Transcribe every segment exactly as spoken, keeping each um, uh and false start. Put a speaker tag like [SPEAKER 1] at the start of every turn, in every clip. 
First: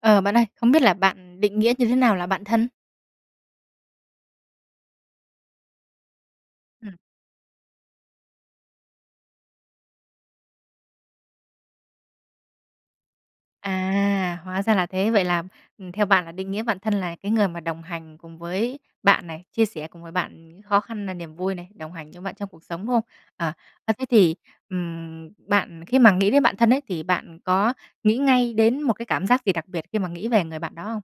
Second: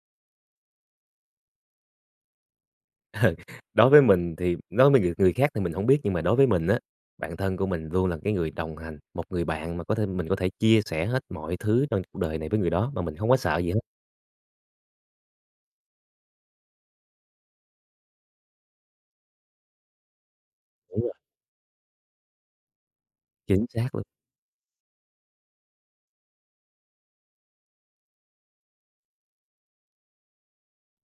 [SPEAKER 1] Ờ, bạn ơi, không biết là bạn định nghĩa như thế nào là bạn thân?
[SPEAKER 2] Ờ, đối với mình thì đối mới người người khác thì mình hông biết nhưng mà đối với mình á,
[SPEAKER 1] Ừm.
[SPEAKER 2] bạn thân của mình luôn là cái người đồng hành, một người bạn mà có thể mình có thể chia sẻ hết mọi thứ trong cuộc đời này với người đó mà mình hông có sợ gì hết.
[SPEAKER 1] À, hóa ra là thế. Vậy là, ừm, theo bạn là định nghĩa bạn thân là cái người mà đồng hành cùng với bạn này, chia sẻ cùng với bạn khó
[SPEAKER 2] Đúng
[SPEAKER 1] khăn
[SPEAKER 2] rồi.
[SPEAKER 1] nà niềm vui này, đồng hành với bạn trong cuộc sống, đúng không? Ờ,
[SPEAKER 2] Chính
[SPEAKER 1] ơ,
[SPEAKER 2] xác luôn.
[SPEAKER 1] thế thì, ừm, bạn khi mà nghĩ đến bạn thân ấy thì bạn có nghĩ ngay đến một cái cảm giác gì đặc biệt khi mà nghĩ về người bạn đó không?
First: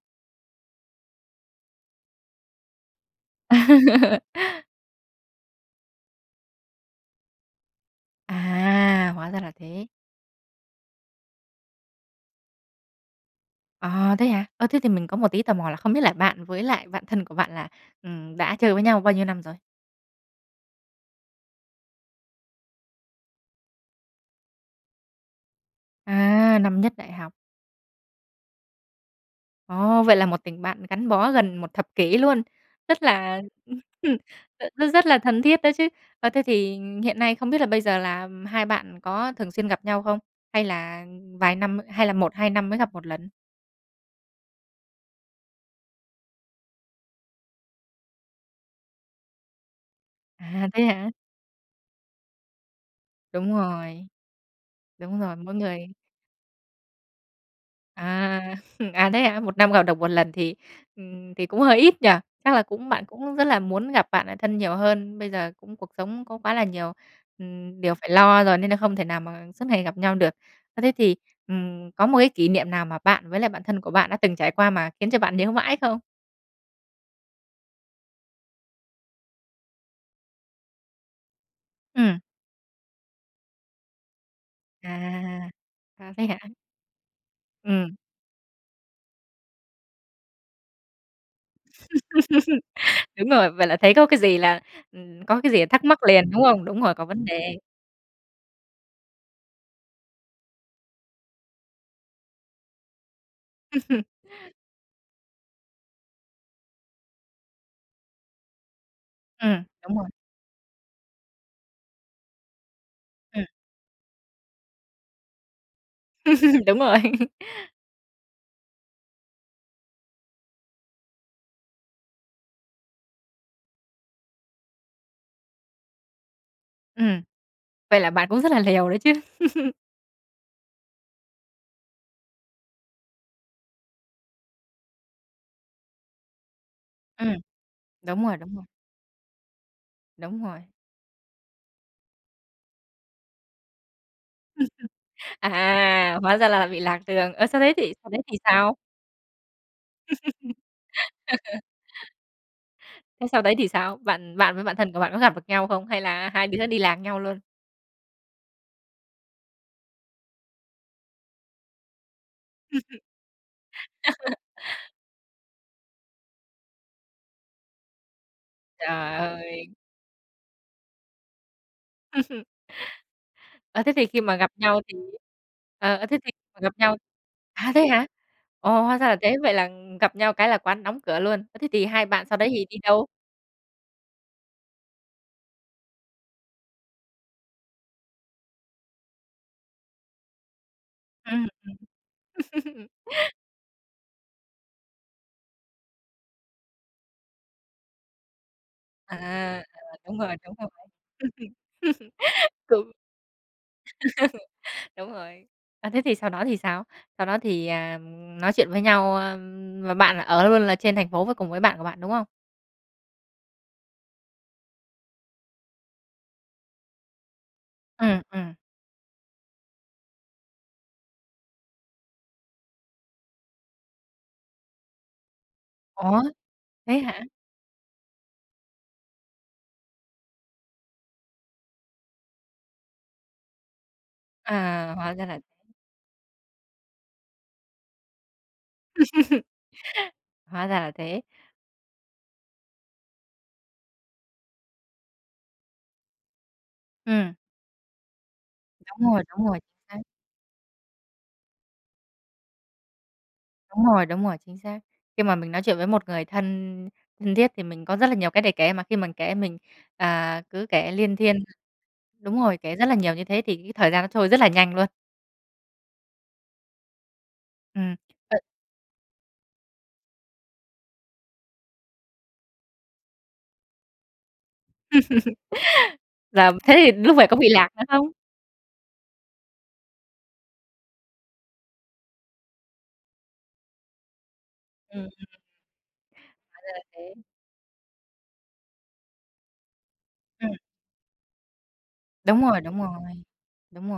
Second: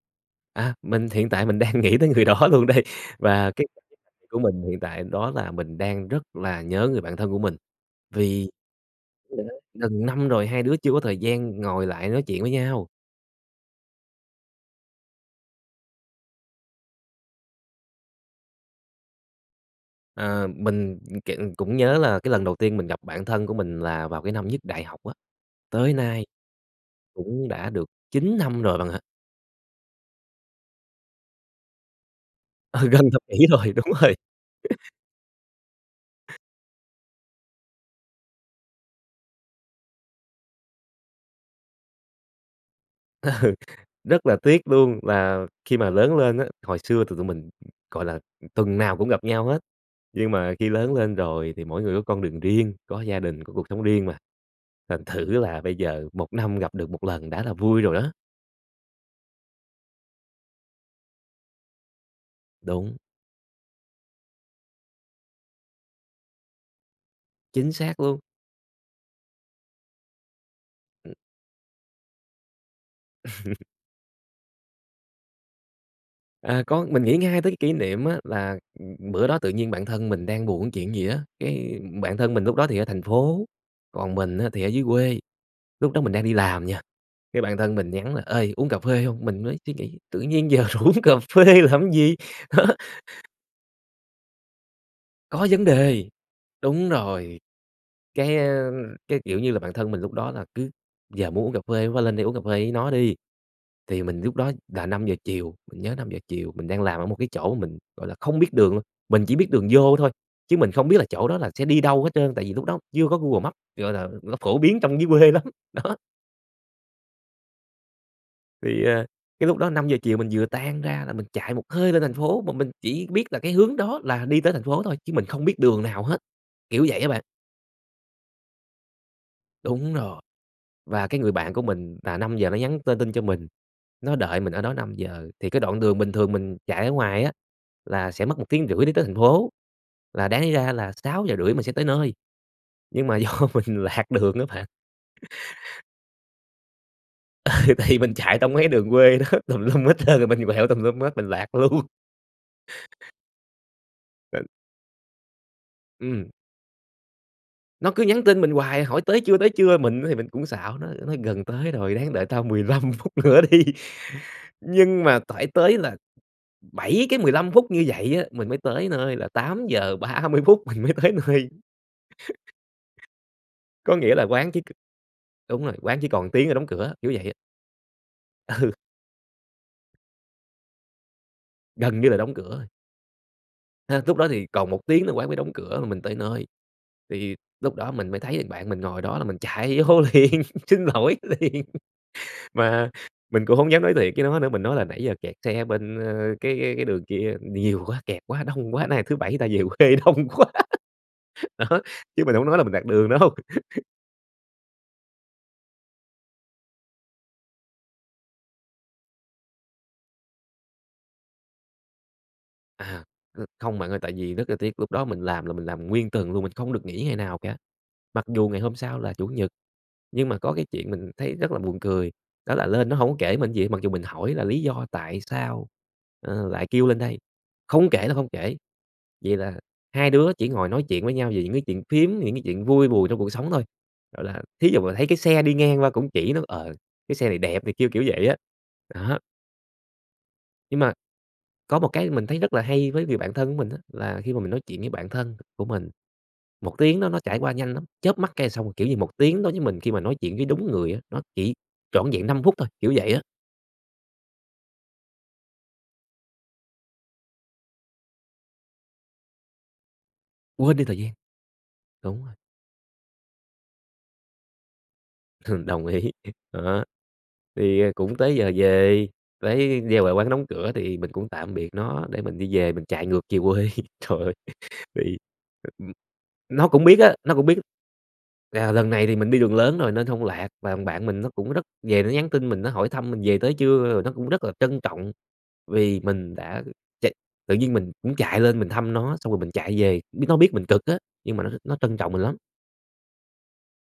[SPEAKER 2] À, mình hiện tại mình đang nghĩ tới người đó luôn đây và cái [unintelligible] của mình hiện tại đó là mình đang rất là nhớ người bạn thân của mình, vì
[SPEAKER 1] À, hóa ra là
[SPEAKER 2] [unintelligible]
[SPEAKER 1] thế.
[SPEAKER 2] gần năm rồi hai đứa chưa có thời gian ngồi lại nói chuyện với nhau.
[SPEAKER 1] À, thế hả? Ơ, thế thì mình có một tí tò mò là không biết là bạn với lại bạn thân của bạn là, ừm, đã chơi với nhau bao nhiêu năm rồi?
[SPEAKER 2] Ờ, mình, kiểu, cũng nhớ là cái lần đầu tiên mình gặp bạn thân của mình là vào cái năm nhất đại học á, tới nay
[SPEAKER 1] À, năm nhất đại học.
[SPEAKER 2] cũng đã được chín năm rồi bạn ạ.
[SPEAKER 1] Ồ, vậy là một tình bạn gắn bó gần một thập kỷ luôn.
[SPEAKER 2] Ờ, gần
[SPEAKER 1] Rất
[SPEAKER 2] thập
[SPEAKER 1] là
[SPEAKER 2] kỷ rồi, đúng rồi.
[SPEAKER 1] rất rất là thân thiết đó chứ. Ơ, thế thì hiện nay không biết là bây giờ là hai bạn có thường xuyên gặp nhau không? Hay là vài năm, hay là môt, hai năm mới gặp một lần?
[SPEAKER 2] Ừ, rất là tiếc luôn là khi mà lớn lên á hồi xưa thì tụi mình, gọi là, tuần nào cũng gặp nhau hết, nhưng mà
[SPEAKER 1] À,
[SPEAKER 2] khi
[SPEAKER 1] thế
[SPEAKER 2] lớn
[SPEAKER 1] hả?
[SPEAKER 2] lên rồi thì mỗi người có con đường riêng, có gia đình,
[SPEAKER 1] Đúng
[SPEAKER 2] có cuộc sống riêng
[SPEAKER 1] rồi.
[SPEAKER 2] mà, thành
[SPEAKER 1] Đúng
[SPEAKER 2] thử
[SPEAKER 1] rồi, mỗi
[SPEAKER 2] là bây
[SPEAKER 1] người
[SPEAKER 2] giờ một năm gặp được một lần đã là vui rồi á.
[SPEAKER 1] À, à, thế hả? Một năm gặp được một lần thì, ưm, thì cũng hơi ít nhỉ? Chắc là cũng
[SPEAKER 2] Đúng.
[SPEAKER 1] bạn cũng rất là muốn gặp bạn lại thân nhiều hơn. Bây giờ cũng cuộc sống có quá là nhiều,
[SPEAKER 2] Chính
[SPEAKER 1] ừm, điều
[SPEAKER 2] xác
[SPEAKER 1] phải
[SPEAKER 2] luôn.
[SPEAKER 1] lo rồi nên là không thể nào mà suốt ngày gặp nhau được. Ơ, thế
[SPEAKER 2] Ừ.
[SPEAKER 1] thì, ừm, có một cái kỷ niệm nào mà bạn với lại bạn thân của bạn đã từng trải qua mà khiến cho bạn nhớ mãi không?
[SPEAKER 2] À, có, mình nghĩ ngay tới cái kỷ niệm á là, ừ, bữa đó tự nhiên bạn thân mình đang buồn chuyện gì á, cái bạn
[SPEAKER 1] Ừm.
[SPEAKER 2] thân mình lúc đó thì ở thành phố, còn mình á thì ở dưới quê,
[SPEAKER 1] À.
[SPEAKER 2] lúc đó mình
[SPEAKER 1] À,
[SPEAKER 2] đang
[SPEAKER 1] thế
[SPEAKER 2] đi
[SPEAKER 1] hả?
[SPEAKER 2] làm nha, cái bạn thân mình
[SPEAKER 1] Ừm.
[SPEAKER 2] nhắn là "Ê, uống cà phê hông?" Mình mới suy nghĩ: "Tự nhiên giờ rủ uống cà phê làm gì?" Đó.
[SPEAKER 1] Đúng rồi, vậy là thấy có cái gì là ừ, có
[SPEAKER 2] Có
[SPEAKER 1] cái gì
[SPEAKER 2] vấn
[SPEAKER 1] là thắc mắc
[SPEAKER 2] đề.
[SPEAKER 1] liền, đúng không? Đúng
[SPEAKER 2] Đúng
[SPEAKER 1] rồi, có vấn
[SPEAKER 2] rồi,
[SPEAKER 1] đề.
[SPEAKER 2] cái, ơ, cái, kiểu, như là bạn thân mình lúc đó là cứ giờ muốn uống cà phê quá lên đây uống cà phê với nó đi. Thì mình lúc đó là năm giờ chiều, mình nhớ năm giờ chiều mình đang làm ở một cái chỗ mình, gọi là, không biết đường luôn, mình chỉ
[SPEAKER 1] Ừ,
[SPEAKER 2] biết đường vô
[SPEAKER 1] đúng rồi.
[SPEAKER 2] thôi chứ mình không biết là chỗ đó là sẽ đi đâu hết trơn, tại vì lúc đó chưa có Google
[SPEAKER 1] Ừm.
[SPEAKER 2] Map, gọi là nó phổ biến trong dưới quê lắm, đó.
[SPEAKER 1] Đúng rồi.
[SPEAKER 2] Thì, ờ, cái lúc đó năm giờ chiều mình vừa tan ra là mình chạy một hơi lên thành phố, mà mình chỉ biết là cái hướng đó là đi tới thành phố thôi chứ mình không biết đường nào hết, kiểu vậy á
[SPEAKER 1] Ừm,
[SPEAKER 2] bạn.
[SPEAKER 1] vậy là bạn cũng rất là liều đấy chứ.
[SPEAKER 2] Đúng rồi. Và cái người bạn của mình là năm giờ nó nhắn tin tin cho mình, nó đợi mình ở đó năm giờ, thì cái đoạn đường bình thường mình chạy ở ngoài á
[SPEAKER 1] Ừm,
[SPEAKER 2] là
[SPEAKER 1] đúng
[SPEAKER 2] sẽ
[SPEAKER 1] rồi,
[SPEAKER 2] mất một
[SPEAKER 1] đúng rồi.
[SPEAKER 2] tiếng rưỡi để tới thành phố, là đáng
[SPEAKER 1] Đúng
[SPEAKER 2] lý
[SPEAKER 1] rồi.
[SPEAKER 2] ra là sáu sáu giờ rưỡi sẽ tới nơi, nhưng mà do mình lạc đường á bạn.
[SPEAKER 1] À, hóa ra là bị lạc đường. Ơ, sau đấy
[SPEAKER 2] Ừ,
[SPEAKER 1] thì
[SPEAKER 2] thì
[SPEAKER 1] sau
[SPEAKER 2] mình
[SPEAKER 1] đấy thì
[SPEAKER 2] chạy trong mấy cái
[SPEAKER 1] sao?
[SPEAKER 2] đường quê đó, tùm lum hết trơn, mình quẹo tùm lum hết, mình lạc luôn.
[SPEAKER 1] Thế sau đấy thì sao? Bạn bạn với bạn thân của bạn có gặp được nhau không? Hay
[SPEAKER 2] Ừm.
[SPEAKER 1] là hai đứa đi lạc nhau luôn?
[SPEAKER 2] Nó cứ nhắn tin mình hoài hỏi: "Tới chưa, tới chưa?" Mình á thì mình cũng xạo nó, nói: "Gần tới rồi, ráng đợi tao mười lăm phút nữa đi." Nhưng mà tải tới là bảy cái mười lăm phút như vậy á, mình mới tới
[SPEAKER 1] Trời
[SPEAKER 2] nơi là tám
[SPEAKER 1] ơi!
[SPEAKER 2] giờ ba mươi phút mình mới tới nơi.
[SPEAKER 1] Ơ, thế
[SPEAKER 2] Có
[SPEAKER 1] thì
[SPEAKER 2] nghĩa
[SPEAKER 1] khi
[SPEAKER 2] là
[SPEAKER 1] mà gặp
[SPEAKER 2] quán chỉ c
[SPEAKER 1] nhau thì
[SPEAKER 2] đúng rồi, quán
[SPEAKER 1] ờ,
[SPEAKER 2] chỉ
[SPEAKER 1] thế thì
[SPEAKER 2] còn tiếng nữa đóng
[SPEAKER 1] gặp
[SPEAKER 2] cửa,
[SPEAKER 1] nhau
[SPEAKER 2] kiểu vậy á.
[SPEAKER 1] À, thế hả?
[SPEAKER 2] Ừ.
[SPEAKER 1] Ồ, hóa ra là thế, vậy là, ừm, gặp nhau cái là quán đóng cửa luôn. Ơ, thế thì
[SPEAKER 2] Gần
[SPEAKER 1] hai
[SPEAKER 2] như là
[SPEAKER 1] bạn
[SPEAKER 2] đóng
[SPEAKER 1] sau đấy
[SPEAKER 2] cửa
[SPEAKER 1] thì
[SPEAKER 2] rồi.
[SPEAKER 1] đi đâu?
[SPEAKER 2] Hơ, lúc đó thì còn một tiếng nữa quán mới đóng cửa là mình tới nơi, tại vì lúc đó mình mới thấy thằng bạn mình ngồi đó là mình chạy vô liền, xin lỗi
[SPEAKER 1] Ừm
[SPEAKER 2] liền.
[SPEAKER 1] hưm.
[SPEAKER 2] Mà mình cũng hông dám nói thiệt với nó nữa, mình nói là "Nãy giờ kẹt xe bên, ơ, cái cái cái đường kia nhiều quá, kẹt quá, đông quá, nay là thứ
[SPEAKER 1] À,
[SPEAKER 2] Bảy người ta về quê
[SPEAKER 1] ờ, đúng
[SPEAKER 2] đông
[SPEAKER 1] rồi,
[SPEAKER 2] quá."
[SPEAKER 1] đúng rồi.
[SPEAKER 2] Đó, chứ mình hông nói là mình lạc
[SPEAKER 1] Cũng
[SPEAKER 2] đường đâu.
[SPEAKER 1] đúng rồi. À, thế thì sau đó thì sao? Sau đó thì, à, ừm, nói chuyện với nhau, ơm, và bạn là ở luôn là trên thành phố với cùng với bạn của bạn, đúng không?
[SPEAKER 2] À, ơ, không bạn ơi, tại vì rất là tiếc lúc đó mình làm là mình làm nguyên tuần luôn, mình không được nghỉ ngày nào cả,
[SPEAKER 1] Ừm,
[SPEAKER 2] mặc dù
[SPEAKER 1] ừm.
[SPEAKER 2] ngày hôm sau là Chủ nhật. Nhưng mà có cái chuyện mình thấy rất là buồn cười, đó là lên nó hổng kể mình gì hết, mặc dù mình hỏi là lý do tại sao,
[SPEAKER 1] Ủa,
[SPEAKER 2] ờ, lại kêu
[SPEAKER 1] thế
[SPEAKER 2] lên đây,
[SPEAKER 1] hả?
[SPEAKER 2] không kể là không kể. Vậy là hai đứa chỉ ngồi nói chuyện với nhau về những cái chuyện phiếm, những cái chuyện vui buồn trong cuộc sống thôi, gọi là, thí dụ
[SPEAKER 1] À,
[SPEAKER 2] mà thấy
[SPEAKER 1] hóa
[SPEAKER 2] cái
[SPEAKER 1] ra là
[SPEAKER 2] xe đi
[SPEAKER 1] thế.
[SPEAKER 2] ngang qua cũng chỉ nói, ờ, cái xe này đẹp này kia, kiểu vậy á, đó.
[SPEAKER 1] Hóa ra
[SPEAKER 2] Nhưng
[SPEAKER 1] là
[SPEAKER 2] mà
[SPEAKER 1] thế.
[SPEAKER 2] có một cái mình thấy rất là hay với người bạn thân của mình á, là khi mà mình nói chuyện với bạn thân của mình một tiếng đó nó
[SPEAKER 1] Ừm.
[SPEAKER 2] trải qua nhanh lắm, chớp mắt cái xong. Kiểu như một
[SPEAKER 1] Đúng rồi,
[SPEAKER 2] tiếng
[SPEAKER 1] đúng
[SPEAKER 2] đối
[SPEAKER 1] rồi,
[SPEAKER 2] với mình
[SPEAKER 1] chính
[SPEAKER 2] khi mà
[SPEAKER 1] xác.
[SPEAKER 2] nói chuyện với đúng người á, nó chỉ vỏn vẹn năm phút thôi, kiểu vậy á.
[SPEAKER 1] Đúng rồi, đúng rồi, chính xác. Khi mà mình nói chuyện với một người thân thân thiết thì mình có rất là nhiều cái để kể, mà khi mình kể mình, à, cứ
[SPEAKER 2] Quên đi
[SPEAKER 1] kể
[SPEAKER 2] thời gian.
[SPEAKER 1] luyên thuyên.
[SPEAKER 2] Đúng rồi.
[SPEAKER 1] Đúng rồi, kể rất là nhiều như thế thì cái thời gian nó trôi rất là nhanh luôn.
[SPEAKER 2] Ừm, đồng ý, đó. Thì, ờ,
[SPEAKER 1] Ừm.
[SPEAKER 2] cũng tới
[SPEAKER 1] Ờ
[SPEAKER 2] giờ về với giao lại quán đóng cửa thì mình cũng tạm biệt nó để mình đi về, mình chạy ngược về quê, trời ơi thì ừm,
[SPEAKER 1] Làm
[SPEAKER 2] nó
[SPEAKER 1] thế
[SPEAKER 2] cũng
[SPEAKER 1] thì
[SPEAKER 2] biết á
[SPEAKER 1] lúc về
[SPEAKER 2] nó
[SPEAKER 1] có
[SPEAKER 2] cũng
[SPEAKER 1] bị
[SPEAKER 2] biết
[SPEAKER 1] lạc nữa không?
[SPEAKER 2] là lần này thì mình đi đường lớn rồi nên hông lạc và thằng bạn mình nó cũng rất về nó nhắn tin mình, nó hỏi thăm mình về tới chưa? Rồi nó cũng rất là trân
[SPEAKER 1] Ừm.
[SPEAKER 2] trọng, vì mình
[SPEAKER 1] Hoá
[SPEAKER 2] đã
[SPEAKER 1] ra là
[SPEAKER 2] chạy
[SPEAKER 1] thế.
[SPEAKER 2] tự nhiên mình cũng chạy lên mình thăm nó, xong rồi mình chạy về, biết nó
[SPEAKER 1] Ừm.
[SPEAKER 2] biết mình cực á, nhưng mà nó nó trân trọng mình lắm.
[SPEAKER 1] Đúng rồi, đúng rồi. Đúng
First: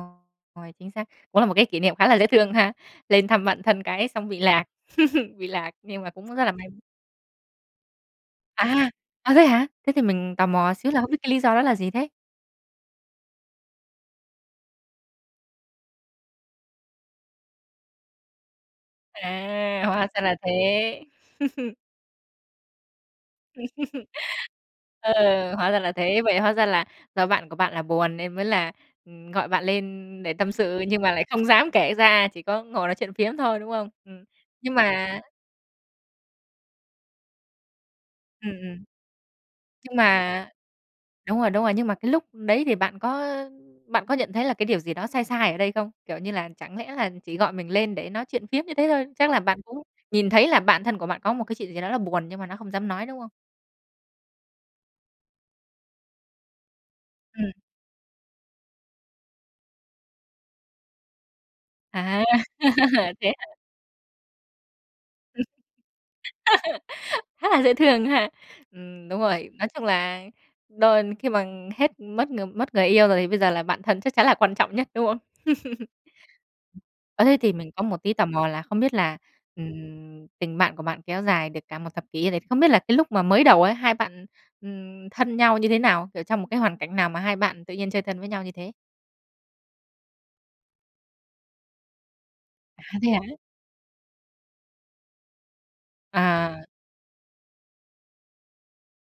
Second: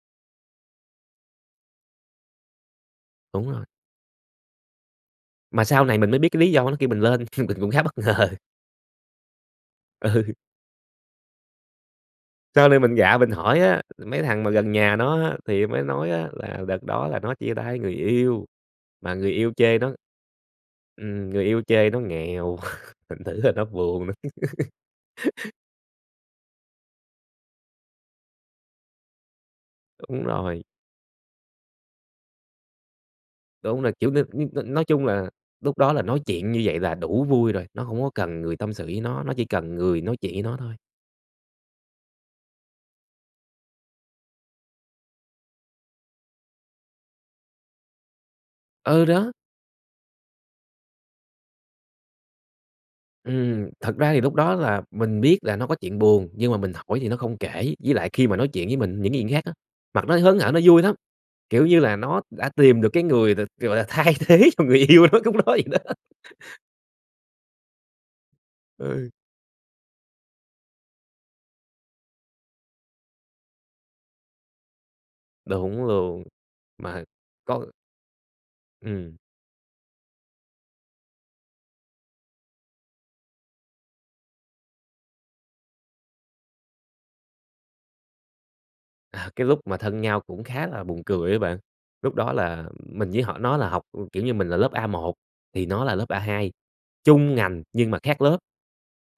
[SPEAKER 1] rồi, chính xác. Cũng là một cái kỷ niệm khá là dễ thương ha. Lên thăm
[SPEAKER 2] Đúng
[SPEAKER 1] bạn
[SPEAKER 2] rồi.
[SPEAKER 1] thân cái xong bị lạc, bị
[SPEAKER 2] Mà
[SPEAKER 1] lạc
[SPEAKER 2] sau này
[SPEAKER 1] nhưng mà
[SPEAKER 2] mình mới biết
[SPEAKER 1] cũng
[SPEAKER 2] cái
[SPEAKER 1] rất là
[SPEAKER 2] lý
[SPEAKER 1] may.
[SPEAKER 2] do nó kêu mình lên mình cũng khá bất ngờ.
[SPEAKER 1] À, à, thế hả? Thế thì
[SPEAKER 2] Ừ.
[SPEAKER 1] mình tò mò xíu là không biết cái lý do đó là gì thế?
[SPEAKER 2] Sau này mình gạ mình hỏi á, mấy thằng mà gần nhà nó á thì mới nói á là đợt đó là nó chia tay người yêu mà người yêu chê
[SPEAKER 1] À,
[SPEAKER 2] nó
[SPEAKER 1] hoá ra là thế.
[SPEAKER 2] ừm, người yêu chê nó nghèo, thành thử là nó buồn đó.
[SPEAKER 1] Ừ, hóa ra là thế. Vậy hóa ra là do bạn của bạn là buồn nên mới là, ừm, gọi bạn
[SPEAKER 2] Đúng
[SPEAKER 1] lên để tâm
[SPEAKER 2] rồi.
[SPEAKER 1] sự nhưng mà lại không dám kể ra, chỉ có ngồi nói chuyện phiếm thôi, đúng
[SPEAKER 2] Đúng
[SPEAKER 1] không?
[SPEAKER 2] rồi, kiểu,
[SPEAKER 1] Ừ,
[SPEAKER 2] n n
[SPEAKER 1] nhưng
[SPEAKER 2] nói chung
[SPEAKER 1] mà
[SPEAKER 2] là lúc đó là nói chuyện như vậy là đủ vui rồi, nó hông có cần
[SPEAKER 1] Ừm,
[SPEAKER 2] người tâm
[SPEAKER 1] ừm.
[SPEAKER 2] sự với nó, nó chỉ cần
[SPEAKER 1] Nhưng
[SPEAKER 2] người nói chuyện với
[SPEAKER 1] mà
[SPEAKER 2] nó thôi.
[SPEAKER 1] đúng rồi, đúng rồi. Nhưng mà cái lúc đấy thì bạn có, ơ, bạn có nhận thấy là cái điều gì đó sai sai ở đây không? Kiểu, như là chẳng lẽ là chỉ gọi mình lên để nói chuyện phiếm như thế
[SPEAKER 2] Ừ,
[SPEAKER 1] thôi? Chắc
[SPEAKER 2] đó.
[SPEAKER 1] là bạn cũng nhìn thấy là bạn thân của bạn có một cái chuyện gì đó là buồn nhưng mà nó không dám nói, đúng không?
[SPEAKER 2] Ừm, thật ra thì lúc đó là mình biết là nó có chuyện buồn nhưng mà mình hỏi thì nó không
[SPEAKER 1] Ừm.
[SPEAKER 2] kể, với lại khi mà nói chuyện với mình những cái chuyện khác á, mặt nó hớn hở nó vui lắm, kiểu, như là nó
[SPEAKER 1] À,
[SPEAKER 2] đã tìm được cái
[SPEAKER 1] thế
[SPEAKER 2] người t
[SPEAKER 1] hả?
[SPEAKER 2] gọi là, thay thế cho người yêu nó lúc đó
[SPEAKER 1] Ừm.
[SPEAKER 2] vậy đó.
[SPEAKER 1] Khá là dễ thương ha. Ừm,
[SPEAKER 2] Ừ.
[SPEAKER 1] đúng rồi. Nói chung là đôi khi mà hết mất ng mất người yêu rồi thì bây giờ là bạn thân chắc chắn là quan trọng nhất, đúng không?
[SPEAKER 2] Đúng luôn, mà,
[SPEAKER 1] Ơ, thế thì
[SPEAKER 2] có
[SPEAKER 1] mình có một tí tò mò là không biết là,
[SPEAKER 2] Ừm.
[SPEAKER 1] ừm, tình bạn của bạn kéo dài được cả một thập kỷ như thế, không biết là cái lúc mà mới đầu ấy, hai bạn, ừm, thân nhau như thế nào? Kiểu, trong một cái hoàn cảnh nào mà hai bạn tự nhiên chơi thân với nhau như thế?
[SPEAKER 2] À, cái lúc mà thân nhau cũng khá là buồn cười á bạn. Lúc đó là
[SPEAKER 1] À, thế
[SPEAKER 2] mình
[SPEAKER 1] hả?
[SPEAKER 2] với họ nó là học, kiểu, như mình là lớp A một thì nó là lớp A hai,
[SPEAKER 1] À.
[SPEAKER 2] chung ngành nhưng mà khác lớp.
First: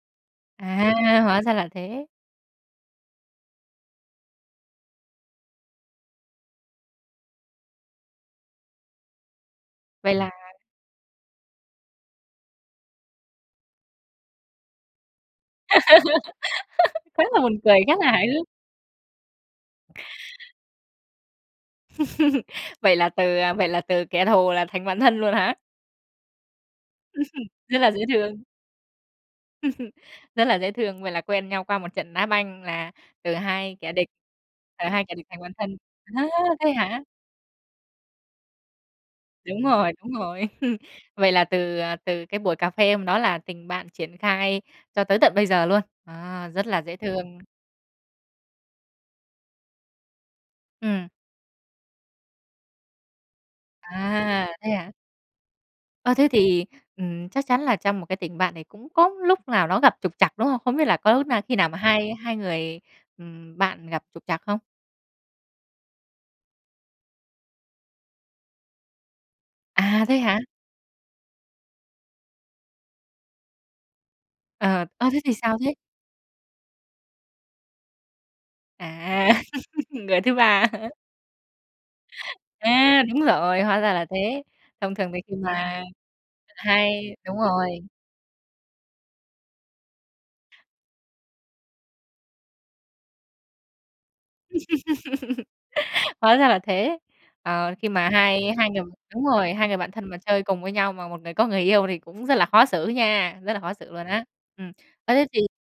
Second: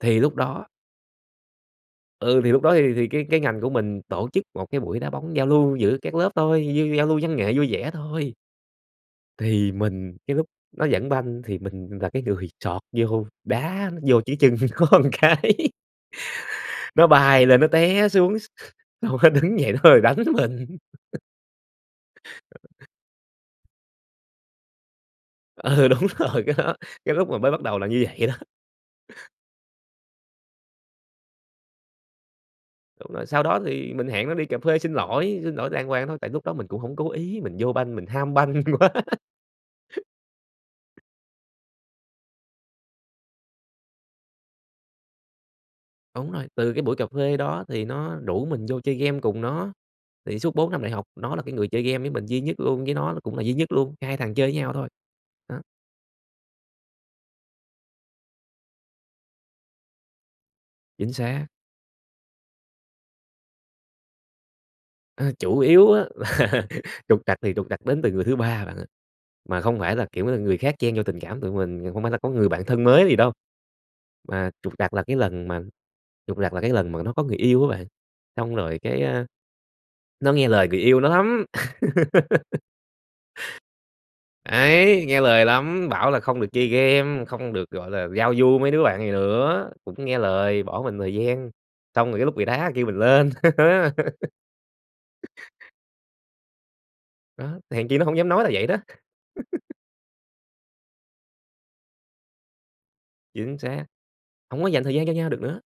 [SPEAKER 2] Thì lúc đó
[SPEAKER 1] À, hóa ra là thế!
[SPEAKER 2] Ừ, thì lúc đó thì thì cái cái ngành của mình tổ chức một cái buổi đá bóng giao lưu giữa các lớp thôi, như giao lưu văn nghệ vui vẻ thôi. Thì
[SPEAKER 1] Vậy
[SPEAKER 2] mình
[SPEAKER 1] là
[SPEAKER 2] cái lúc nó dẫn banh thì mình là cái người chọt vô, đá vô cái chân nó cái. Nó
[SPEAKER 1] Khá là
[SPEAKER 2] bay
[SPEAKER 1] buồn
[SPEAKER 2] lên, nó
[SPEAKER 1] cười, khá
[SPEAKER 2] té
[SPEAKER 1] là hài
[SPEAKER 2] xuống,
[SPEAKER 1] hước.
[SPEAKER 2] xong nó đứng dậy nó đòi đánh mình.
[SPEAKER 1] Vậy là từ vậy là từ kẻ thù là thành bạn thân luôn hả?
[SPEAKER 2] Ừ, đúng rồi, cái đó, cái lúc mà mới bắt đầu
[SPEAKER 1] Rất
[SPEAKER 2] là
[SPEAKER 1] là dễ
[SPEAKER 2] như vậy đó.
[SPEAKER 1] thương. Rất là dễ thương. Vậy là quen nhau qua một trận đá banh là
[SPEAKER 2] Ừ, mà
[SPEAKER 1] từ
[SPEAKER 2] sau đó
[SPEAKER 1] hai kẻ
[SPEAKER 2] thì mình
[SPEAKER 1] địch,
[SPEAKER 2] hẹn nó đi cà phê
[SPEAKER 1] là
[SPEAKER 2] xin
[SPEAKER 1] hai kẻ địch thành
[SPEAKER 2] lỗi.
[SPEAKER 1] bạn
[SPEAKER 2] Xin lỗi
[SPEAKER 1] thân.
[SPEAKER 2] đàng hoàng thôi
[SPEAKER 1] Ơ,
[SPEAKER 2] tại lúc đó mình
[SPEAKER 1] thế
[SPEAKER 2] cũng hổng
[SPEAKER 1] hả?
[SPEAKER 2] cố ý, mình vô banh mình ham banh quá.
[SPEAKER 1] Đúng rồi, đúng rồi. Vậy là từ từ cái buổi cà phê hôm đó là tình bạn triển khai cho tới tận bây giờ luôn?
[SPEAKER 2] Đúng
[SPEAKER 1] À,
[SPEAKER 2] rồi,
[SPEAKER 1] rất
[SPEAKER 2] từ
[SPEAKER 1] là
[SPEAKER 2] cái
[SPEAKER 1] dễ
[SPEAKER 2] buổi cà phê
[SPEAKER 1] thương.
[SPEAKER 2] đó thì nó rủ mình vô chơi game cùng nó. Thì suốt bốn năm đại học
[SPEAKER 1] Ừm.
[SPEAKER 2] nó là cái người chơi game với mình duy nhất luôn, với nó là cũng là duy nhất luôn, hai thằng chơi
[SPEAKER 1] À,
[SPEAKER 2] với
[SPEAKER 1] thế
[SPEAKER 2] nhau thôi.
[SPEAKER 1] hả?
[SPEAKER 2] Đó.
[SPEAKER 1] Ơ, thế thì, ừm, chắc chắn là trong một cái tình bạn thì cũng có lúc nào nó gặp trục trặc, đúng không? Không biết là có
[SPEAKER 2] Chính
[SPEAKER 1] lúc nào,
[SPEAKER 2] xác.
[SPEAKER 1] khi nào mà hai hai người, ừm, bạn gặp trục trặc không?
[SPEAKER 2] A, chủ yếu á là trục trặc thì trục trặc đến từ người thứ ba bạn ơi. Mà không phải
[SPEAKER 1] À,
[SPEAKER 2] là,
[SPEAKER 1] thế
[SPEAKER 2] kiểu là,
[SPEAKER 1] hả?
[SPEAKER 2] người khác chen vô tình cảm tụi mình, không phải là có người bạn thân mới gì đâu. Mà trục
[SPEAKER 1] Ờ,
[SPEAKER 2] trặc là
[SPEAKER 1] ơ,
[SPEAKER 2] cái
[SPEAKER 1] thế thì
[SPEAKER 2] lần
[SPEAKER 1] sao
[SPEAKER 2] mà
[SPEAKER 1] thế?
[SPEAKER 2] trục trặc là cái lần mà nó có người yêu á bạn, xong rồi cái, a,
[SPEAKER 1] À. Người
[SPEAKER 2] nó
[SPEAKER 1] thứ
[SPEAKER 2] nghe
[SPEAKER 1] ba
[SPEAKER 2] lời người
[SPEAKER 1] hả?
[SPEAKER 2] yêu nó lắm.
[SPEAKER 1] A! Đúng rồi, hóa ra là thế. Thông
[SPEAKER 2] Ấy,
[SPEAKER 1] thường thì
[SPEAKER 2] nghe
[SPEAKER 1] khi
[SPEAKER 2] lời
[SPEAKER 1] mà
[SPEAKER 2] lắm, bảo là không được chơi
[SPEAKER 1] hay,
[SPEAKER 2] game,
[SPEAKER 1] đúng
[SPEAKER 2] không được,
[SPEAKER 1] rồi.
[SPEAKER 2] gọi là, giao du mấy đứa bạn này nữa, cũng nghe lời bỏ mình thời gian, xong rồi cái lúc bị đá kêu mình lên.
[SPEAKER 1] Hóa ra là thế.
[SPEAKER 2] Đó,
[SPEAKER 1] Ờ, khi
[SPEAKER 2] hèn chi nó
[SPEAKER 1] mà
[SPEAKER 2] hổng dám
[SPEAKER 1] hai
[SPEAKER 2] nói là vậy
[SPEAKER 1] hai
[SPEAKER 2] đó.
[SPEAKER 1] người đúng rồi, hai người bạn thân mà chơi cùng với nhau mà một người có người yêu thì cũng rất là khó xử nha, rất
[SPEAKER 2] Chính
[SPEAKER 1] là khó
[SPEAKER 2] xác,
[SPEAKER 1] xử luôn á.
[SPEAKER 2] hổng có
[SPEAKER 1] Ừm,
[SPEAKER 2] dành thời gian cho
[SPEAKER 1] ơ, thế
[SPEAKER 2] nhau
[SPEAKER 1] thì
[SPEAKER 2] được nữa.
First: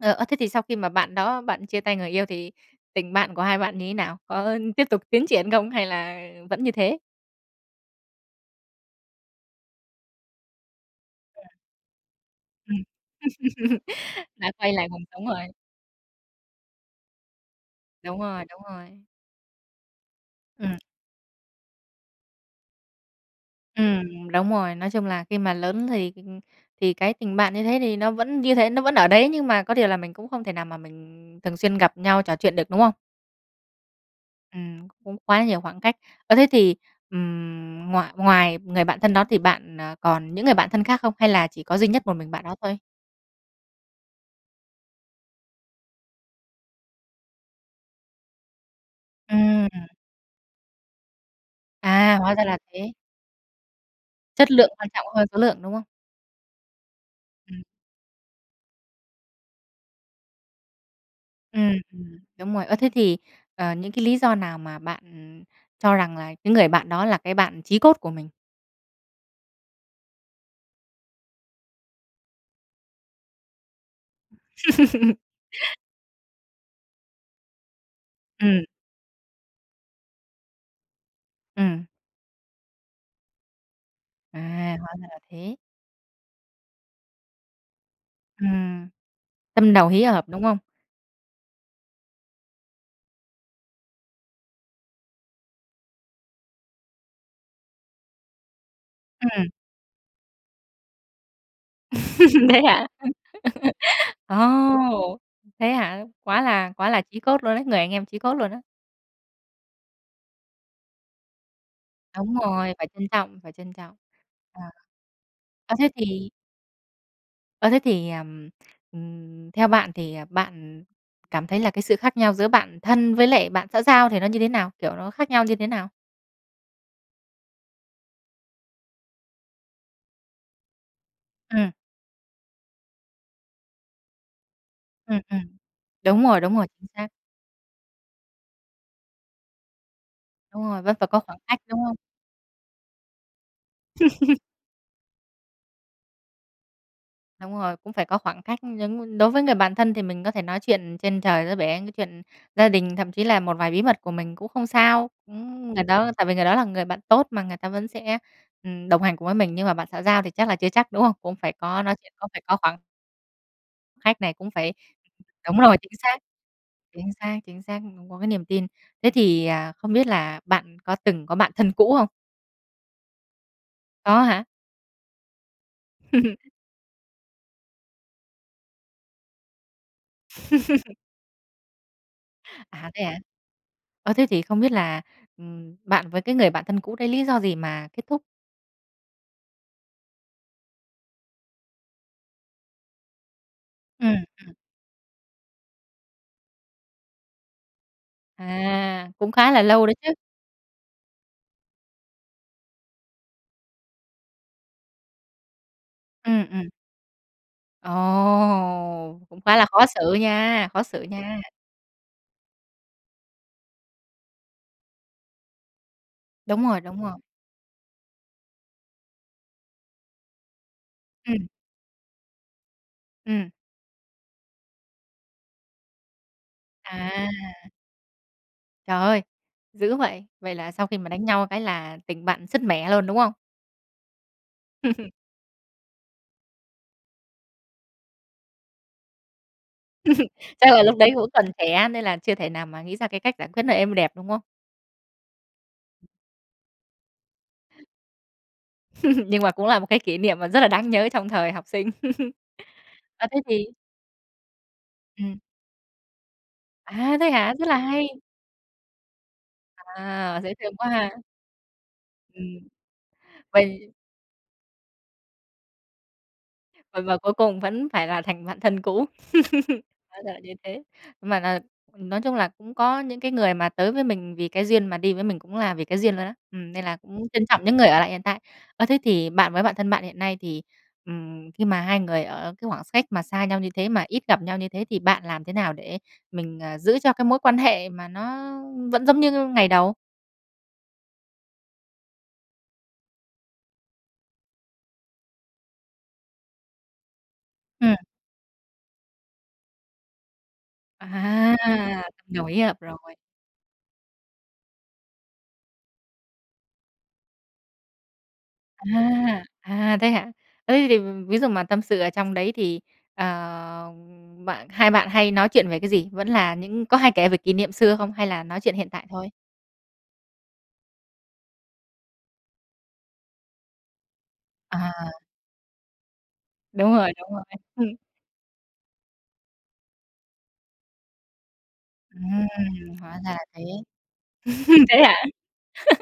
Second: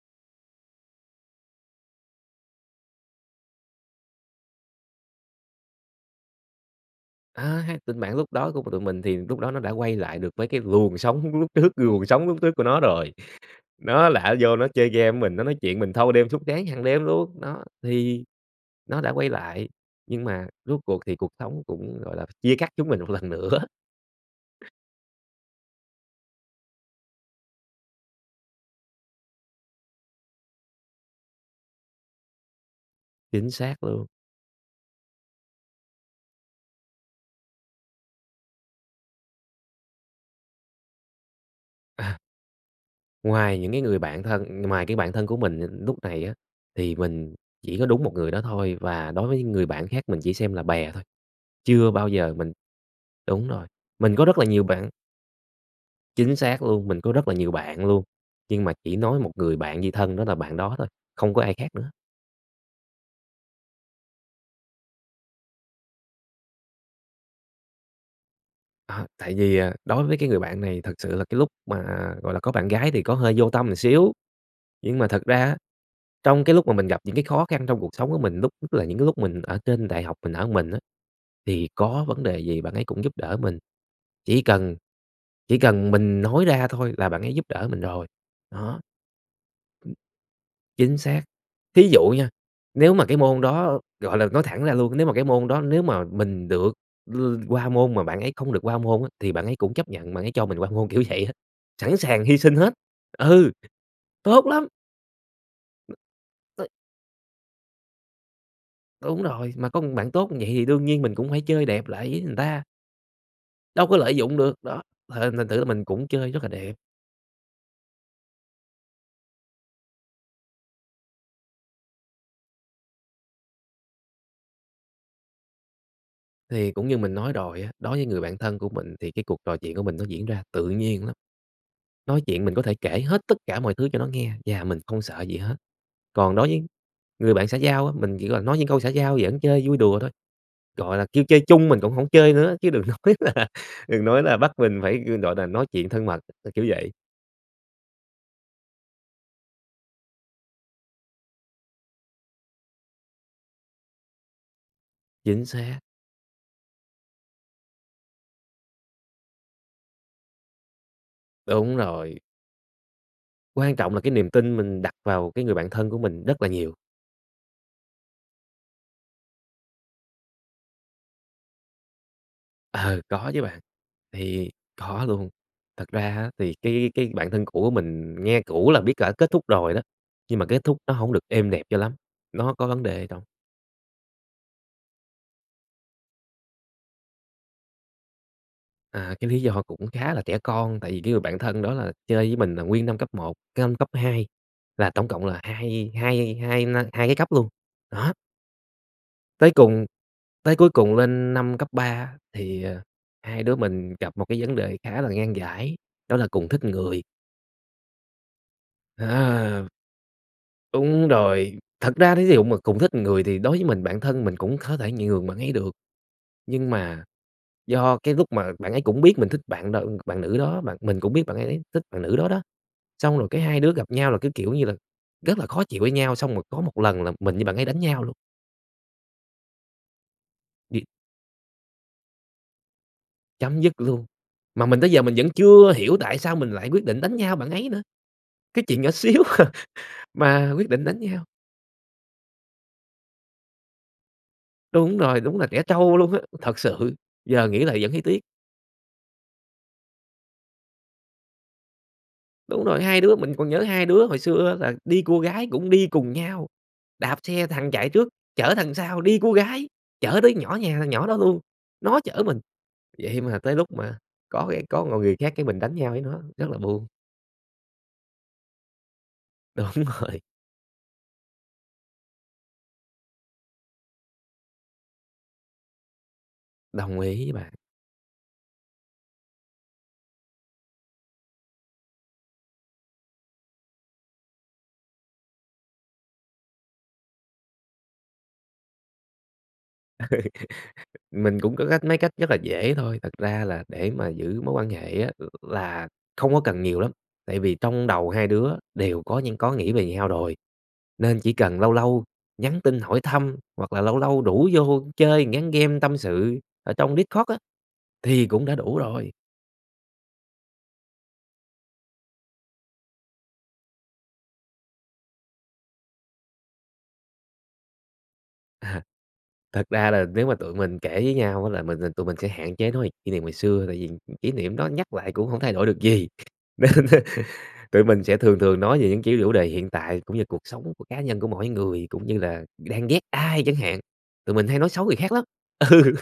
[SPEAKER 1] ờ, ơ, thế thì sau khi mà bạn đó bạn chia tay người yêu thì tình bạn của hai bạn như nào? Có, ơ, tiếp tục tiến triển không hay là vẫn như thế?
[SPEAKER 2] Ơ ha, tình bạn lúc đó của t tụi mình thì lúc đó nó đã quay lại được mấy cái luồng sóng lúc
[SPEAKER 1] [unintelligible]
[SPEAKER 2] trước, luồng sóng lúc trước của nó
[SPEAKER 1] Ừm,
[SPEAKER 2] rồi. Nó là á
[SPEAKER 1] đã
[SPEAKER 2] vô nó
[SPEAKER 1] quay lại
[SPEAKER 2] chơi
[SPEAKER 1] nguồn
[SPEAKER 2] game
[SPEAKER 1] sống
[SPEAKER 2] mình,
[SPEAKER 1] rồi.
[SPEAKER 2] nó nói chuyện mình thâu đêm suốt sáng hằng đêm luôn, đó,
[SPEAKER 1] Đúng
[SPEAKER 2] thì
[SPEAKER 1] rồi, đúng
[SPEAKER 2] nó
[SPEAKER 1] rồi.
[SPEAKER 2] đã quay lại. Nhưng mà
[SPEAKER 1] Ừm.
[SPEAKER 2] rốt cuộc thì cuộc sống cũng, gọi là, chia cắt chúng mình một lần nữa.
[SPEAKER 1] Ừm, đúng rồi. Nói chung là khi mà lớn thì, ưm, thì cái tình bạn như thế thì nó vẫn như thế, nó vẫn ở đấy nhưng mà có điều là mình cũng không thể nào mà mình thường xuyên gặp nhau trò chuyện được, đúng không?
[SPEAKER 2] Chính xác luôn.
[SPEAKER 1] Ừm, cũng quá nhiều khoảng cách. Ơ, thế thì, ừm, ngoài ngoài người bạn thân đó thì bạn, à, còn những người bạn thân khác không? Hay là chỉ có duy nhất
[SPEAKER 2] Ờ.
[SPEAKER 1] một mình bạn đó thôi?
[SPEAKER 2] Ngoài những cái người bạn thân ngoài cái bạn thân của mình, ờ, núc này á thì mình chỉ có đúng một người đó thôi và đối với những người bạn
[SPEAKER 1] Ừm.
[SPEAKER 2] khác mình chỉ xem là bè thôi. Chưa bao
[SPEAKER 1] À,
[SPEAKER 2] giờ
[SPEAKER 1] hóa ra
[SPEAKER 2] mình
[SPEAKER 1] là thế.
[SPEAKER 2] đúng rồi, mình có rất là
[SPEAKER 1] Chất
[SPEAKER 2] nhiều
[SPEAKER 1] lượng
[SPEAKER 2] bạn
[SPEAKER 1] quan trọng hơn số lượng, đúng không?
[SPEAKER 2] Chính xác luôn. Mình có rất là nhiều
[SPEAKER 1] Ừm.
[SPEAKER 2] bạn luôn, nhưng mà chỉ nói một người bạn như thân đó là bạn đó thôi, không có ai khác
[SPEAKER 1] Ừm,
[SPEAKER 2] nữa.
[SPEAKER 1] ừm, đúng rồi. Ơ, thế thì, ờ, những cái lý do nào mà bạn, ừm, cho rằng là cái người bạn đó là cái bạn chí cốt của mình?
[SPEAKER 2] Ờ, tại vì, à, đối với cái người bạn này thật sự là cái lúc mà, gọi là, có bạn gái thì có hơi vô tâm ừn xíu. Nhưng mà thật ra á, trong cái lúc mà mình gặp những cái khó khăn trong cuộc sống của mình lúc
[SPEAKER 1] Ừm.
[SPEAKER 2] nhất là những cái lúc mình ở trên đại học mình ở mình á, thì
[SPEAKER 1] Ừm.
[SPEAKER 2] có vấn đề gì bạn ấy cũng giúp đỡ mình,
[SPEAKER 1] À,
[SPEAKER 2] chỉ cần
[SPEAKER 1] hóa ra là thế.
[SPEAKER 2] chỉ cần mình nói ra thôi là bạn ấy giúp đỡ mình rồi, đó.
[SPEAKER 1] Ừm, tâm đầu ý hợp, đúng không?
[SPEAKER 2] Chính xác. Thí dụ nha, nếu mà cái môn đó, gọi là, nói thẳng ra luôn, nếu mà cái môn đó nếu mà mình được l qua môn mà bạn ấy không được qua môn á thì bạn
[SPEAKER 1] Ừm.
[SPEAKER 2] ấy cũng chấp nhận bạn ấy cho mình qua môn, kiểu, vậy á, sẵn sàng hy sinh
[SPEAKER 1] Thế
[SPEAKER 2] hết.
[SPEAKER 1] hả?
[SPEAKER 2] Ừ,
[SPEAKER 1] Ồ!
[SPEAKER 2] tốt lắm!
[SPEAKER 1] Thế hả? Quá
[SPEAKER 2] T
[SPEAKER 1] là quá là chí cốt luôn ấy, người anh em chí cốt luôn á.
[SPEAKER 2] Đúng rồi, mà có bạn tốt như vậy thì đương nhiên mình cũng phải chơi đẹp lại với
[SPEAKER 1] Đúng
[SPEAKER 2] ừn ta.
[SPEAKER 1] rồi, phải trân trọng, phải trân
[SPEAKER 2] Đâu
[SPEAKER 1] trọng.
[SPEAKER 2] có lợi dụng
[SPEAKER 1] À,
[SPEAKER 2] được, đó, th thành thử là
[SPEAKER 1] ơ,
[SPEAKER 2] mình
[SPEAKER 1] thế
[SPEAKER 2] cũng
[SPEAKER 1] thì
[SPEAKER 2] chơi rất là đẹp.
[SPEAKER 1] Ơ, thế thì, ừm, ừm, theo bạn thì, à, bạn, ừm, cảm thấy là cái sự khác nhau giữa bạn thân với lại bạn xã giao thì nó như thế nào? Kiểu, nó khác nhau như thế nào?
[SPEAKER 2] Thì cũng như mình nói rồi á, đối với người bạn thân của mình thì cái cuộc trò chuyện của mình nó diễn ra tự nhiên lắm.
[SPEAKER 1] Ừm.
[SPEAKER 2] Nói chuyện mình có thể kể hết tất cả mọi thứ cho nó nghe và mình không
[SPEAKER 1] Ừm,
[SPEAKER 2] sợ gì
[SPEAKER 1] ừm.
[SPEAKER 2] hết.
[SPEAKER 1] Đúng
[SPEAKER 2] Còn
[SPEAKER 1] rồi,
[SPEAKER 2] đối
[SPEAKER 1] đúng
[SPEAKER 2] với
[SPEAKER 1] rồi, chính xác.
[SPEAKER 2] người bạn xã giao á, mình chỉ cần nói những câu xã giao giỡn chơi vui đùa thôi,
[SPEAKER 1] Đúng rồi, vẫn
[SPEAKER 2] gọi
[SPEAKER 1] phải
[SPEAKER 2] là,
[SPEAKER 1] có
[SPEAKER 2] kêu
[SPEAKER 1] khoảng
[SPEAKER 2] chơi
[SPEAKER 1] cách,
[SPEAKER 2] chung
[SPEAKER 1] đúng
[SPEAKER 2] mình cũng
[SPEAKER 1] không?
[SPEAKER 2] hổng chơi nữa chứ đừng nói là đừng nói là bắt mình phải, ư, gọi nà, nói chuyện thân mật, ơ, kiểu vậy.
[SPEAKER 1] Đúng rồi, cũng phải có khoảng cách giống nh đối với người bạn thân thì mình có thể nói chuyện trên trời dưới bể, cái chuyện gia đình, thậm chí là một vài bí mật của mình cũng không sao.
[SPEAKER 2] Chính
[SPEAKER 1] Ưm,
[SPEAKER 2] xác.
[SPEAKER 1] người đó tại vì người đó là người bạn tốt mà người ta vẫn sẽ, ừm, đồng hành cùng với mình, nhưng mà bạn xã giao thì chắc là chưa chắc, đúng không? Cũng phải
[SPEAKER 2] Đúng
[SPEAKER 1] có nói chuyện,
[SPEAKER 2] rồi.
[SPEAKER 1] cũng phải có khoảng
[SPEAKER 2] Quan trọng là cái
[SPEAKER 1] cách
[SPEAKER 2] niềm
[SPEAKER 1] này cũng
[SPEAKER 2] tin
[SPEAKER 1] phải
[SPEAKER 2] mình đặt vào cái người
[SPEAKER 1] đúng
[SPEAKER 2] bạn
[SPEAKER 1] rồi,
[SPEAKER 2] thân
[SPEAKER 1] chính
[SPEAKER 2] của
[SPEAKER 1] xác,
[SPEAKER 2] mình rất là nhiều.
[SPEAKER 1] chính xác, chính xác, cũng có cái niềm tin. Thế thì, à, không biết là bạn có từng có bạn thân cũ hông?
[SPEAKER 2] Ờ, có chứ bạn
[SPEAKER 1] Có hả?
[SPEAKER 2] thì có luôn. Thật ra á thì cái cái bạn thân cũ của mình nghe cũ là biết cỡ kết thúc rồi đó, nhưng mà kết thúc nó hổng được êm đẹp cho lắm, nó có vấn
[SPEAKER 1] À,
[SPEAKER 2] đề
[SPEAKER 1] thế
[SPEAKER 2] ở
[SPEAKER 1] hả?
[SPEAKER 2] trong.
[SPEAKER 1] Ơ, thế thì không biết là, ừm, bạn với cái người bạn thân cũ đấy lý do gì mà kết thúc?
[SPEAKER 2] À, cái lý do cũng khá là trẻ con, tại vì cái người bạn thân đó là chơi với mình là nguyên năm cấp một, cái năm cấp
[SPEAKER 1] Ừm,
[SPEAKER 2] hai
[SPEAKER 1] ừm.
[SPEAKER 2] là tổng cộng là hai hai hai năm hai cái cấp luôn, đó.
[SPEAKER 1] À, cũng khá
[SPEAKER 2] Tới
[SPEAKER 1] là lâu
[SPEAKER 2] cùng
[SPEAKER 1] đấy chứ.
[SPEAKER 2] tới cuối cùng lên năm cấp ba á thì, à, hai đứa mình gặp một cái vấn đề khá là ngan giải đó là
[SPEAKER 1] Ừm,
[SPEAKER 2] cùng thích
[SPEAKER 1] ừm.
[SPEAKER 2] người.
[SPEAKER 1] Ồ, cũng khá
[SPEAKER 2] À!
[SPEAKER 1] là khó xử nha, khó xử
[SPEAKER 2] Đúng
[SPEAKER 1] nha!
[SPEAKER 2] rồi, thật ra thí dụ mà cùng thích người thì đối với mình, bạn thân mình cũng có thể nhường bạn ấy được.
[SPEAKER 1] Đúng
[SPEAKER 2] Nhưng
[SPEAKER 1] rồi, đúng
[SPEAKER 2] mà
[SPEAKER 1] rồi.
[SPEAKER 2] do cái lúc mà bạn ấy cũng biết mình thích bạn nữ bạn nữ đó mà mình cũng biết bạn ấy
[SPEAKER 1] Ừm.
[SPEAKER 2] ấy thích bạn nữ đó đó, xong rồi cái
[SPEAKER 1] Ừm.
[SPEAKER 2] hai đứa gặp nhau là cái, kiểu như là, rất là khó chịu với nhau xong rồi có một lần là
[SPEAKER 1] À!
[SPEAKER 2] mình với bạn ấy đánh nhau luôn.
[SPEAKER 1] Trời ơi, dữ vậy. Vậy là sau
[SPEAKER 2] Bị
[SPEAKER 1] khi mà đánh nhau cái là tình bạn sứt mẻ luôn, đúng không?
[SPEAKER 2] Chấm dứt luôn. Mà mình tới giờ mình vẫn chưa hiểu tại sao mình lại quyết định đánh nhau bạn ấy nữa. Cái chuyện nhỏ xíu à mà quyết
[SPEAKER 1] Chắc là
[SPEAKER 2] định
[SPEAKER 1] lúc
[SPEAKER 2] đánh
[SPEAKER 1] đấy
[SPEAKER 2] nhau.
[SPEAKER 1] cũng còn trẻ nên là chưa thể nào mà nghĩ ra cái cách giải quyết nó êm đẹp, đúng không?
[SPEAKER 2] Đúng rồi, đúng là trẻ trâu luôn á! Thật sự, giờ nghĩ lại vẫn thấy tiếc.
[SPEAKER 1] Nhưng mà cũng là một cái kỷ niệm mà rất là đáng nhớ trong thời học sinh.
[SPEAKER 2] Đúng rồi, hai đứa
[SPEAKER 1] À,
[SPEAKER 2] mình
[SPEAKER 1] thế
[SPEAKER 2] còn nhớ
[SPEAKER 1] thì
[SPEAKER 2] hai đứa hồi xưa là đi cua
[SPEAKER 1] Ừm.
[SPEAKER 2] gái cũng đi cùng nhau,
[SPEAKER 1] À,
[SPEAKER 2] đạp
[SPEAKER 1] thế
[SPEAKER 2] xe
[SPEAKER 1] hả? Rất
[SPEAKER 2] thằng
[SPEAKER 1] là
[SPEAKER 2] chạy trước,
[SPEAKER 1] hay.
[SPEAKER 2] chở thằng sau đi cua gái, chở tới
[SPEAKER 1] À, dễ
[SPEAKER 2] nhỏ
[SPEAKER 1] thương
[SPEAKER 2] nhà
[SPEAKER 1] quá
[SPEAKER 2] thằng nhỏ
[SPEAKER 1] ha.
[SPEAKER 2] đó luôn, nó chở mình.
[SPEAKER 1] Ừm.
[SPEAKER 2] Vậy mà tới lúc
[SPEAKER 1] Vậy
[SPEAKER 2] mà có cái có một người khác cái mình đánh nhau với nó, rất là buồn.
[SPEAKER 1] Và và cuối cùng vẫn phải là thành bạn thân cũ.
[SPEAKER 2] Đúng
[SPEAKER 1] Hóa
[SPEAKER 2] rồi.
[SPEAKER 1] ra là như thế. Mà là nói chung là, cũng có những cái người mà tới với mình vì cái duyên mà đi với mình cũng là vì cái duyên luôn á. Ừm, nên là
[SPEAKER 2] Đồng ý
[SPEAKER 1] cũng
[SPEAKER 2] với
[SPEAKER 1] trân
[SPEAKER 2] bạn.
[SPEAKER 1] trọng những người ở lại hiện tại. Ơ, thế thì bạn với bạn thân bạn hiện nay thì, ừm, khi mà hai người ở cái khoảng x cách mà xa nhau như thế, mà ít gặp nhau như thế thì bạn làm thế nào để mình, ờ, giữ cho cái mối quan hệ mà nó vẫn giống như ngày đầu?
[SPEAKER 2] Ừ. Mình cũng có cách mấy cách rất là dễ thôi, thật ra là để mà giữ mối quan hệ á l là không có cần nhiều lắm, tại vì trong
[SPEAKER 1] Ừm.
[SPEAKER 2] đầu hai đứa đều có những có nghĩ về nhau rồi, nên chỉ
[SPEAKER 1] À,
[SPEAKER 2] cần lâu lâu nhắn tin
[SPEAKER 1] [unintelligible]
[SPEAKER 2] hỏi
[SPEAKER 1] rồi.
[SPEAKER 2] thăm, hoặc là lâu lâu rủ vô chơi một ván game tâm sự ở trong Discord á thì cũng đã đủ rồi.
[SPEAKER 1] À. À, thế hả? Ơ, thế thì ví dụ mà tâm sự ở trong đấy thì, ờ, ừm, bạn hai bạn hay nói chuyện về cái gì? Vẫn là những có hay kể về kỷ niệm xưa không? Hay là nói chuyện
[SPEAKER 2] À.
[SPEAKER 1] hiện tại thôi?
[SPEAKER 2] Thật ra là nếu mà tụi mình kể với nhau á là mình tụi mình sẽ hạn chế nói về kỷ niệm ngày xưa, tại vì, ừm, kỷ niệm đó
[SPEAKER 1] À.
[SPEAKER 2] nhắc lại cũng hông thay đổi được gì, nên,
[SPEAKER 1] Đúng
[SPEAKER 2] ơ,
[SPEAKER 1] rồi, đúng rồi.
[SPEAKER 2] tụi
[SPEAKER 1] Ừm.
[SPEAKER 2] mình sẽ thường thường nói về những, kiểu, chủ đề hiện tại cũng như cuộc sống của cá nhân của mỗi người, cũng như là
[SPEAKER 1] Ừm.
[SPEAKER 2] đang ghét
[SPEAKER 1] Hóa ra là
[SPEAKER 2] ai chẳng
[SPEAKER 1] thế.
[SPEAKER 2] hạn, tụi mình hay nói xấu người
[SPEAKER 1] Thế
[SPEAKER 2] khác
[SPEAKER 1] hả?
[SPEAKER 2] lắm. Ừ.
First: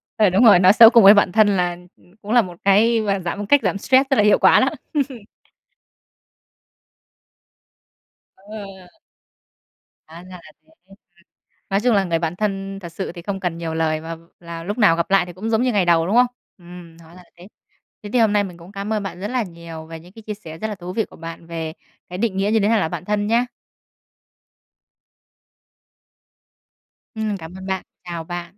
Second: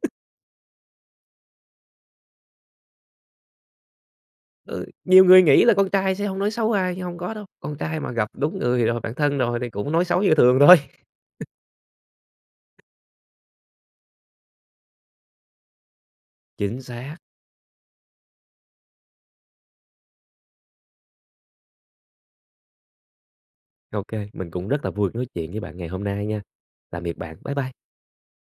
[SPEAKER 1] Ừ, đúng rồi, nói xấu cùng với bạn thân là, ừm, cũng là một cái, gọi là, giảm một cách giảm stress rất là hiệu quả đó.
[SPEAKER 2] Ừ, nhiều người nghĩ là con trai sẽ hông nói xấu ai nhưng hông có đâu, con trai mà gặp đúng người
[SPEAKER 1] À.
[SPEAKER 2] rồi, bạn thân rồi thì cũng nói
[SPEAKER 1] Hóa
[SPEAKER 2] xấu
[SPEAKER 1] ra
[SPEAKER 2] như
[SPEAKER 1] là
[SPEAKER 2] thường
[SPEAKER 1] thế,
[SPEAKER 2] thôi.
[SPEAKER 1] ừm. Nói chung là người bạn thân thật sự thì không cần nhiều lời, và là lúc nào gặp lại thì cũng giống như ngày đầu, đúng không?
[SPEAKER 2] Chính
[SPEAKER 1] Ừm, hóa ra
[SPEAKER 2] xác.
[SPEAKER 1] là thế. Thế thì hôm nay mình cũng cám ơn bạn rất là nhiều về những cái chia sẻ rất là thú vị của bạn về cái định nghĩa như thế nào là bạn thân nhá.
[SPEAKER 2] Ô kê, mình cũng rất là vui được nói chuyện với bạn ngày hôm nay nha. Tạm biệt bạn.
[SPEAKER 1] Ừm, cảm
[SPEAKER 2] Bye
[SPEAKER 1] ơn
[SPEAKER 2] bye.
[SPEAKER 1] bạn. Chào bạn.